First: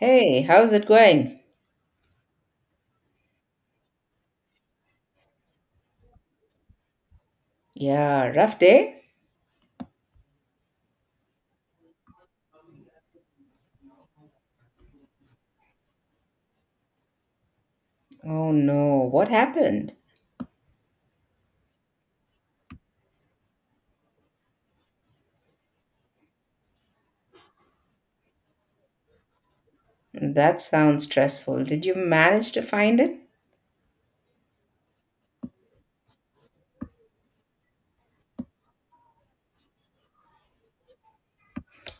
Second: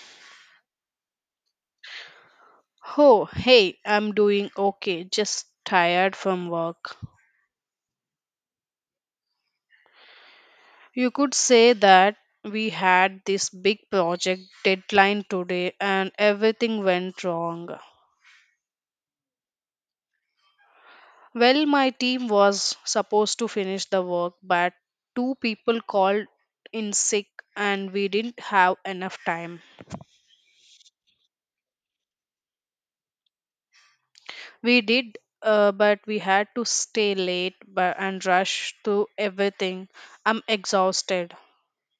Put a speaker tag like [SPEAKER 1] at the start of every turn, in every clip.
[SPEAKER 1] Hey, how's it going?
[SPEAKER 2] Oh, hey, I'm doing okay, just tired from work.
[SPEAKER 1] Yeah, rough day?
[SPEAKER 2] You could say that we had this big project deadline today and everything went wrong.
[SPEAKER 1] Oh no, what happened?
[SPEAKER 2] Well, my team was supposed to finish the work, but two people called in sick and we didn't have enough time.
[SPEAKER 1] That sounds stressful. Did you manage to find it?
[SPEAKER 2] We did, but we had to stay late but, and rush through everything. I'm exhausted.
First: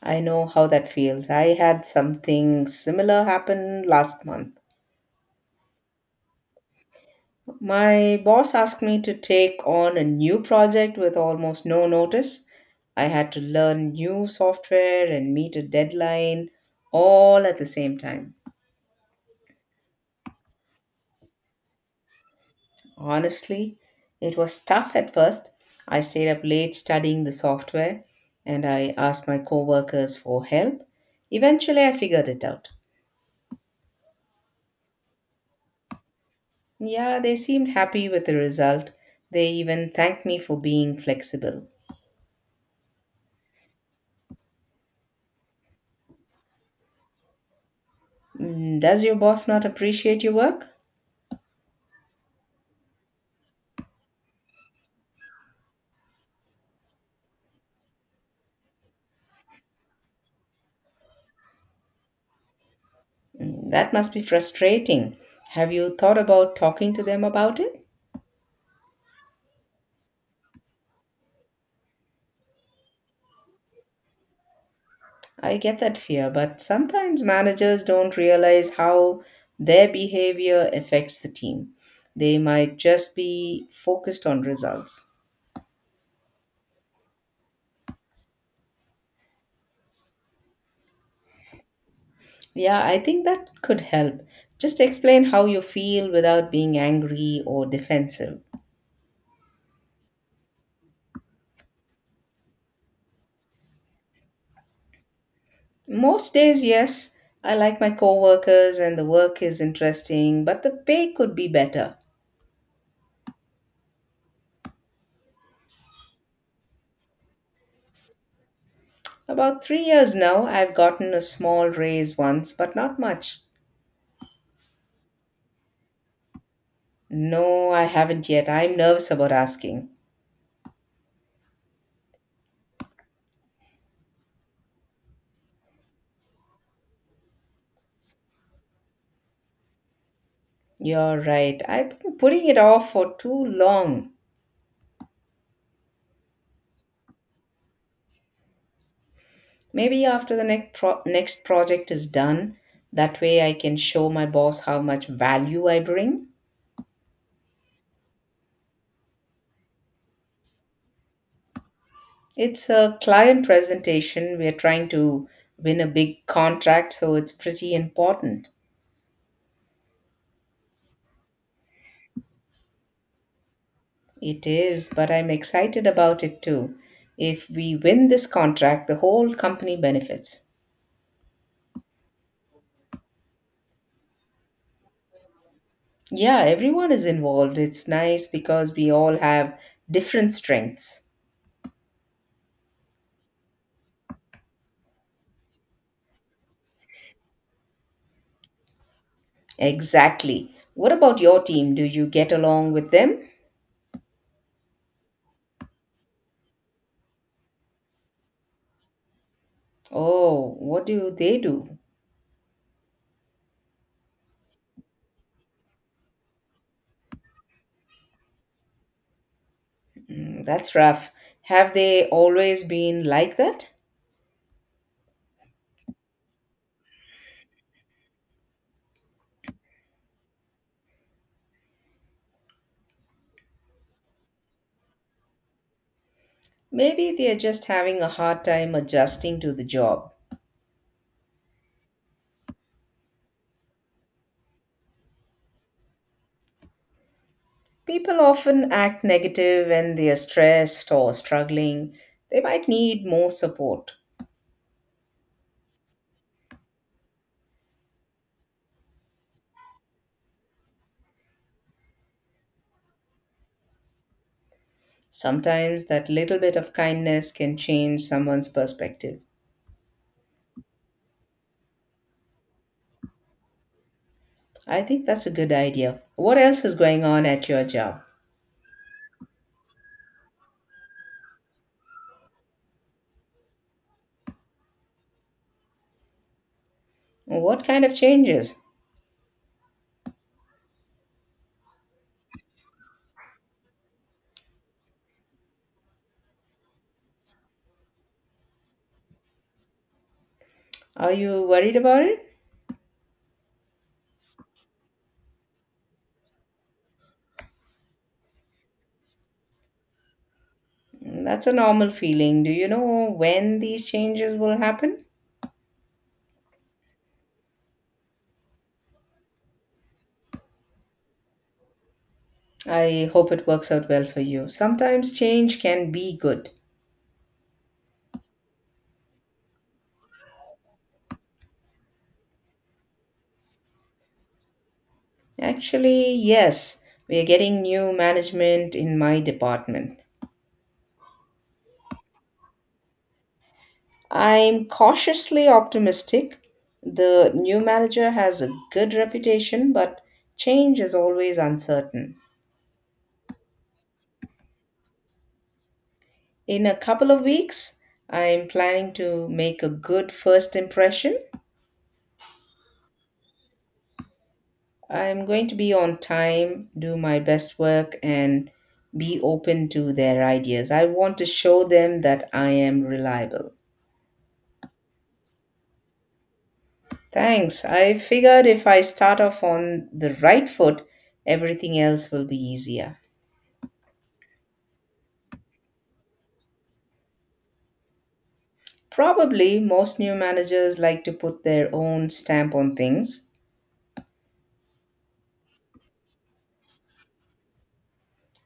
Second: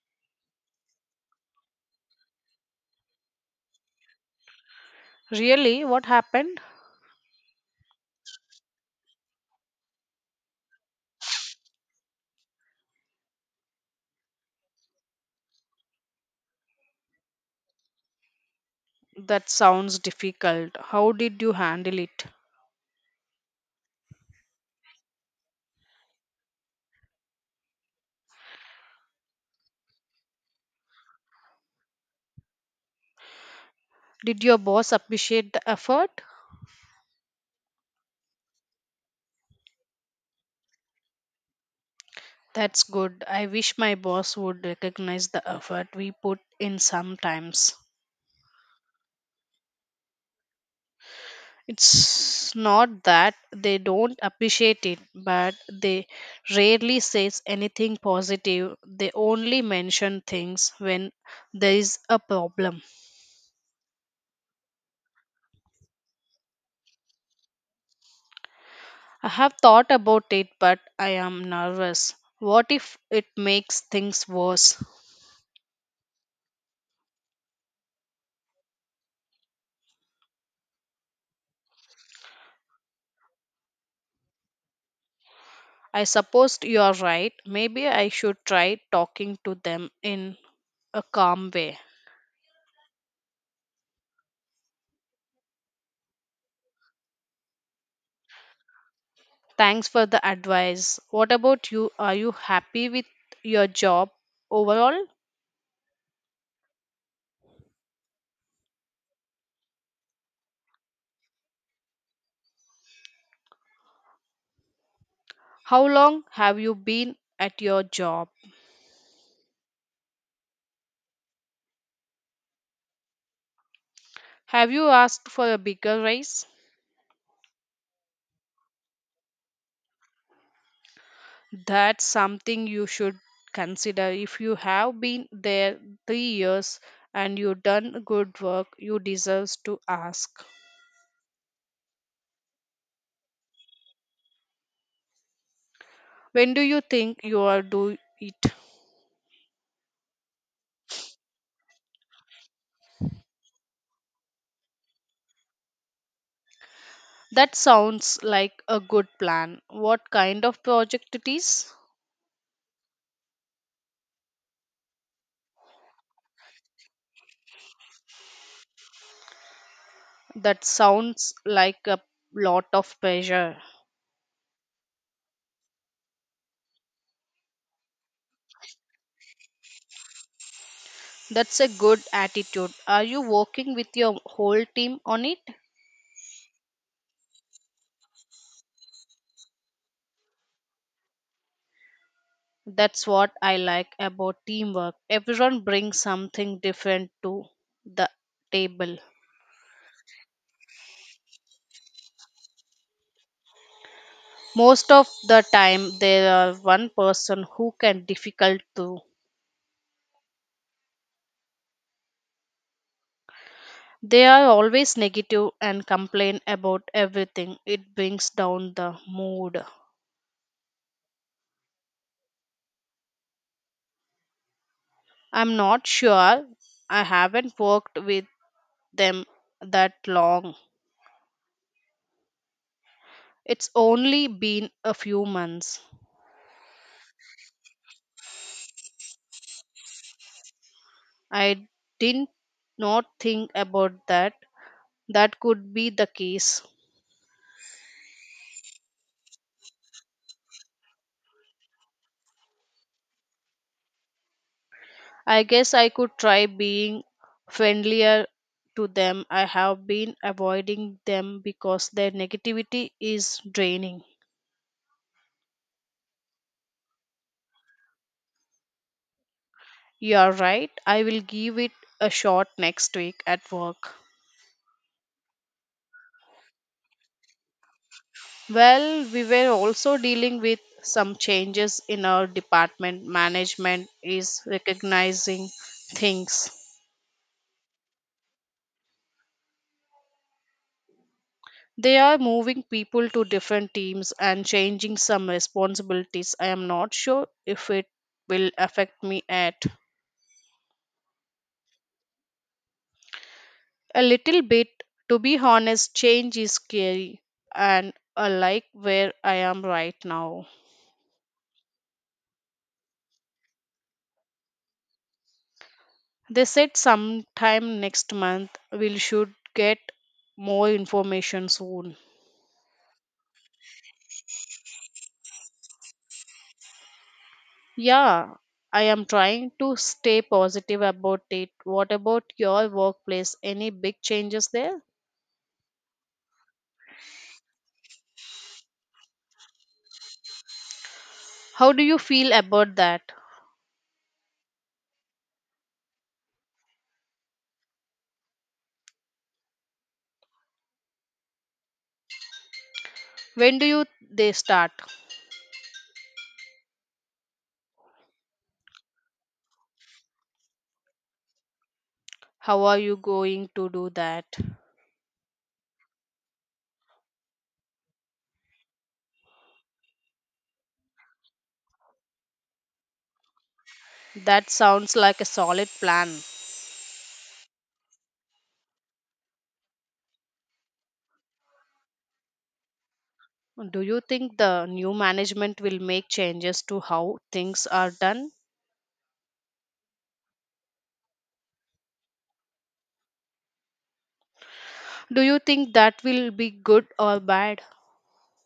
[SPEAKER 1] I know how that feels. I had something similar happen last month.
[SPEAKER 2] Really? What happened?
[SPEAKER 1] My boss asked me to take on a new project with almost no notice. I had to learn new software and meet a deadline all at the same time.
[SPEAKER 2] That sounds difficult. How did you handle it?
[SPEAKER 1] Honestly, it was tough at first. I stayed up late studying the software and I asked my coworkers for help. Eventually, I figured it out.
[SPEAKER 2] Did your boss appreciate the effort?
[SPEAKER 1] Yeah, they seemed happy with the result. They even thanked me for being flexible.
[SPEAKER 2] That's good. I wish my boss would recognize the effort we put in sometimes.
[SPEAKER 1] Mm, does your boss not appreciate your work?
[SPEAKER 2] It's not that they don't appreciate it, but they rarely says anything positive. They only mention things when there is a problem.
[SPEAKER 1] Mm, that must be frustrating. Have you thought about talking to them about it?
[SPEAKER 2] I have thought about it, but I am nervous. What if it makes things worse?
[SPEAKER 1] I get that fear, but sometimes managers don't realize how their behavior affects the team. They might just be focused on results.
[SPEAKER 2] I suppose you are right. Maybe I should try talking to them in a calm way.
[SPEAKER 1] Yeah, I think that could help. Just explain how you feel without being angry or defensive.
[SPEAKER 2] Thanks for the advice. What about you? Are you happy with your job overall?
[SPEAKER 1] Most days, yes, I like my coworkers and the work is interesting, but the pay could be better.
[SPEAKER 2] How long have you been at your job?
[SPEAKER 1] About 3 years now, I've gotten a small raise once, but not much.
[SPEAKER 2] Have you asked for a bigger raise?
[SPEAKER 1] No, I haven't yet. I'm nervous about asking.
[SPEAKER 2] That's something you should consider. If you have been there 3 years and you've done good work, you deserve to ask.
[SPEAKER 1] You're right. I've been putting it off for too long.
[SPEAKER 2] When do you think you will do it?
[SPEAKER 1] Maybe after the next project is done, that way I can show my boss how much value I bring.
[SPEAKER 2] That sounds like a good plan. What kind of project it is?
[SPEAKER 1] It's a client presentation. We're trying to win a big contract, so it's pretty important.
[SPEAKER 2] That sounds like a lot of pressure.
[SPEAKER 1] It is, but I'm excited about it too. If we win this contract, the whole company benefits.
[SPEAKER 2] That's a good attitude. Are you working with your whole team on it?
[SPEAKER 1] Yeah, everyone is involved. It's nice because we all have different strengths.
[SPEAKER 2] That's what I like about teamwork. Everyone brings something different to the table.
[SPEAKER 1] Exactly. What about your team? Do you get along with them?
[SPEAKER 2] Most of the time there are one person who can difficult to
[SPEAKER 1] Oh, what do they do?
[SPEAKER 2] they are always negative and complain about everything. It brings down the mood.
[SPEAKER 1] Mm, that's rough. Have they always been like that?
[SPEAKER 2] I'm not sure. I haven't worked with them that long. It's only been a few months.
[SPEAKER 1] Maybe they're just having a hard time adjusting to the job.
[SPEAKER 2] I didn't not think about that. That could be the case.
[SPEAKER 1] People often act negative when they're stressed or struggling. They might need more support.
[SPEAKER 2] I guess I could try being friendlier to them. I have been avoiding them because their negativity is draining.
[SPEAKER 1] Sometimes that little bit of kindness can change someone's perspective.
[SPEAKER 2] You're right. I will give it a shot next week at work.
[SPEAKER 1] I think that's a good idea. What else is going on at your job?
[SPEAKER 2] Well, we were also dealing with some changes in our department. Management is recognizing things.
[SPEAKER 1] What kind of changes?
[SPEAKER 2] They are moving people to different teams and changing some responsibilities. I am not sure if it will affect me at
[SPEAKER 1] Are you worried about it?
[SPEAKER 2] a little bit. To be honest, change is scary and I like where I am right now.
[SPEAKER 1] That's a normal feeling. Do you know when these changes will happen?
[SPEAKER 2] They said sometime next month we should get more information soon.
[SPEAKER 1] I hope it works out well for you. Sometimes change can be good.
[SPEAKER 2] Yeah, I am trying to stay positive about it. What about your workplace? Any big changes there?
[SPEAKER 1] Actually, yes, we are getting new management in my department.
[SPEAKER 2] How do you feel about that?
[SPEAKER 1] I'm cautiously optimistic. The new manager has a good reputation, but change is always uncertain.
[SPEAKER 2] When do you they start?
[SPEAKER 1] In a couple of weeks, I'm planning to make a good first impression.
[SPEAKER 2] How are you going to do that?
[SPEAKER 1] I'm going to be on time, do my best work, and be open to their ideas. I want to show them that I am reliable.
[SPEAKER 2] That sounds like a solid plan.
[SPEAKER 1] Thanks. I figured if I start off on the right foot, everything else will be easier.
[SPEAKER 2] Do you think the new management will make changes to how things are done?
[SPEAKER 1] Probably most new managers like to put their own stamp on things.
[SPEAKER 2] Do you think that will be good or bad?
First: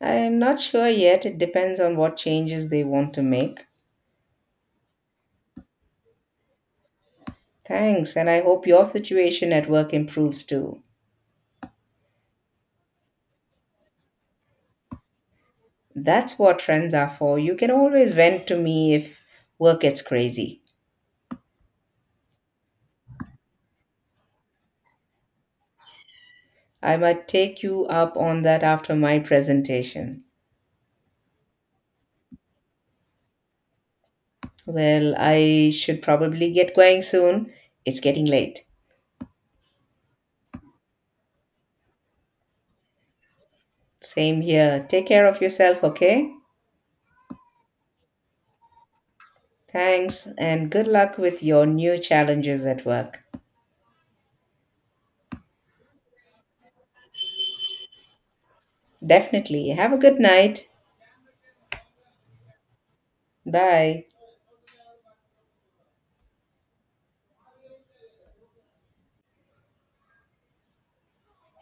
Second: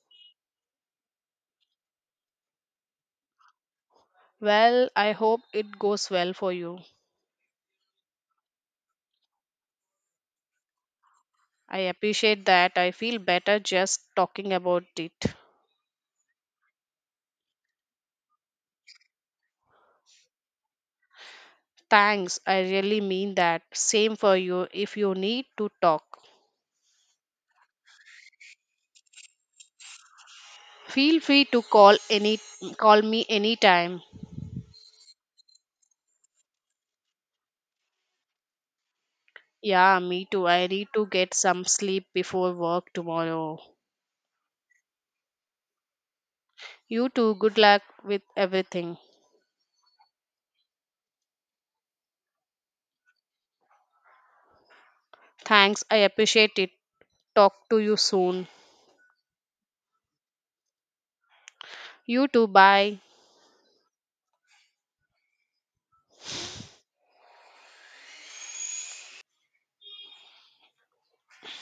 [SPEAKER 1] I am not sure yet. It depends on what changes they want to make.
[SPEAKER 2] Well, I hope it goes well for you.
[SPEAKER 1] Thanks, and I hope your situation at work improves too.
[SPEAKER 2] I appreciate that. I feel better just talking about it.
[SPEAKER 1] That's what friends are for. You can always vent to me if work gets crazy.
[SPEAKER 2] Thanks, I really mean that. Same for you if you need to talk.
[SPEAKER 1] I might take you up on that after my presentation.
[SPEAKER 2] Feel free to call any Call me anytime.
[SPEAKER 1] Well, I should probably get going soon. It's getting late.
[SPEAKER 2] Yeah, me too. I need to get some sleep before work tomorrow.
[SPEAKER 1] Same here. Take care of yourself, okay?
[SPEAKER 2] You too. Good luck with everything.
[SPEAKER 1] Thanks, and good luck with your new challenges at work.
[SPEAKER 2] Thanks. I appreciate it. Talk to you soon.
[SPEAKER 1] Definitely. Have a good night.
[SPEAKER 2] You too. Bye.
[SPEAKER 1] Bye.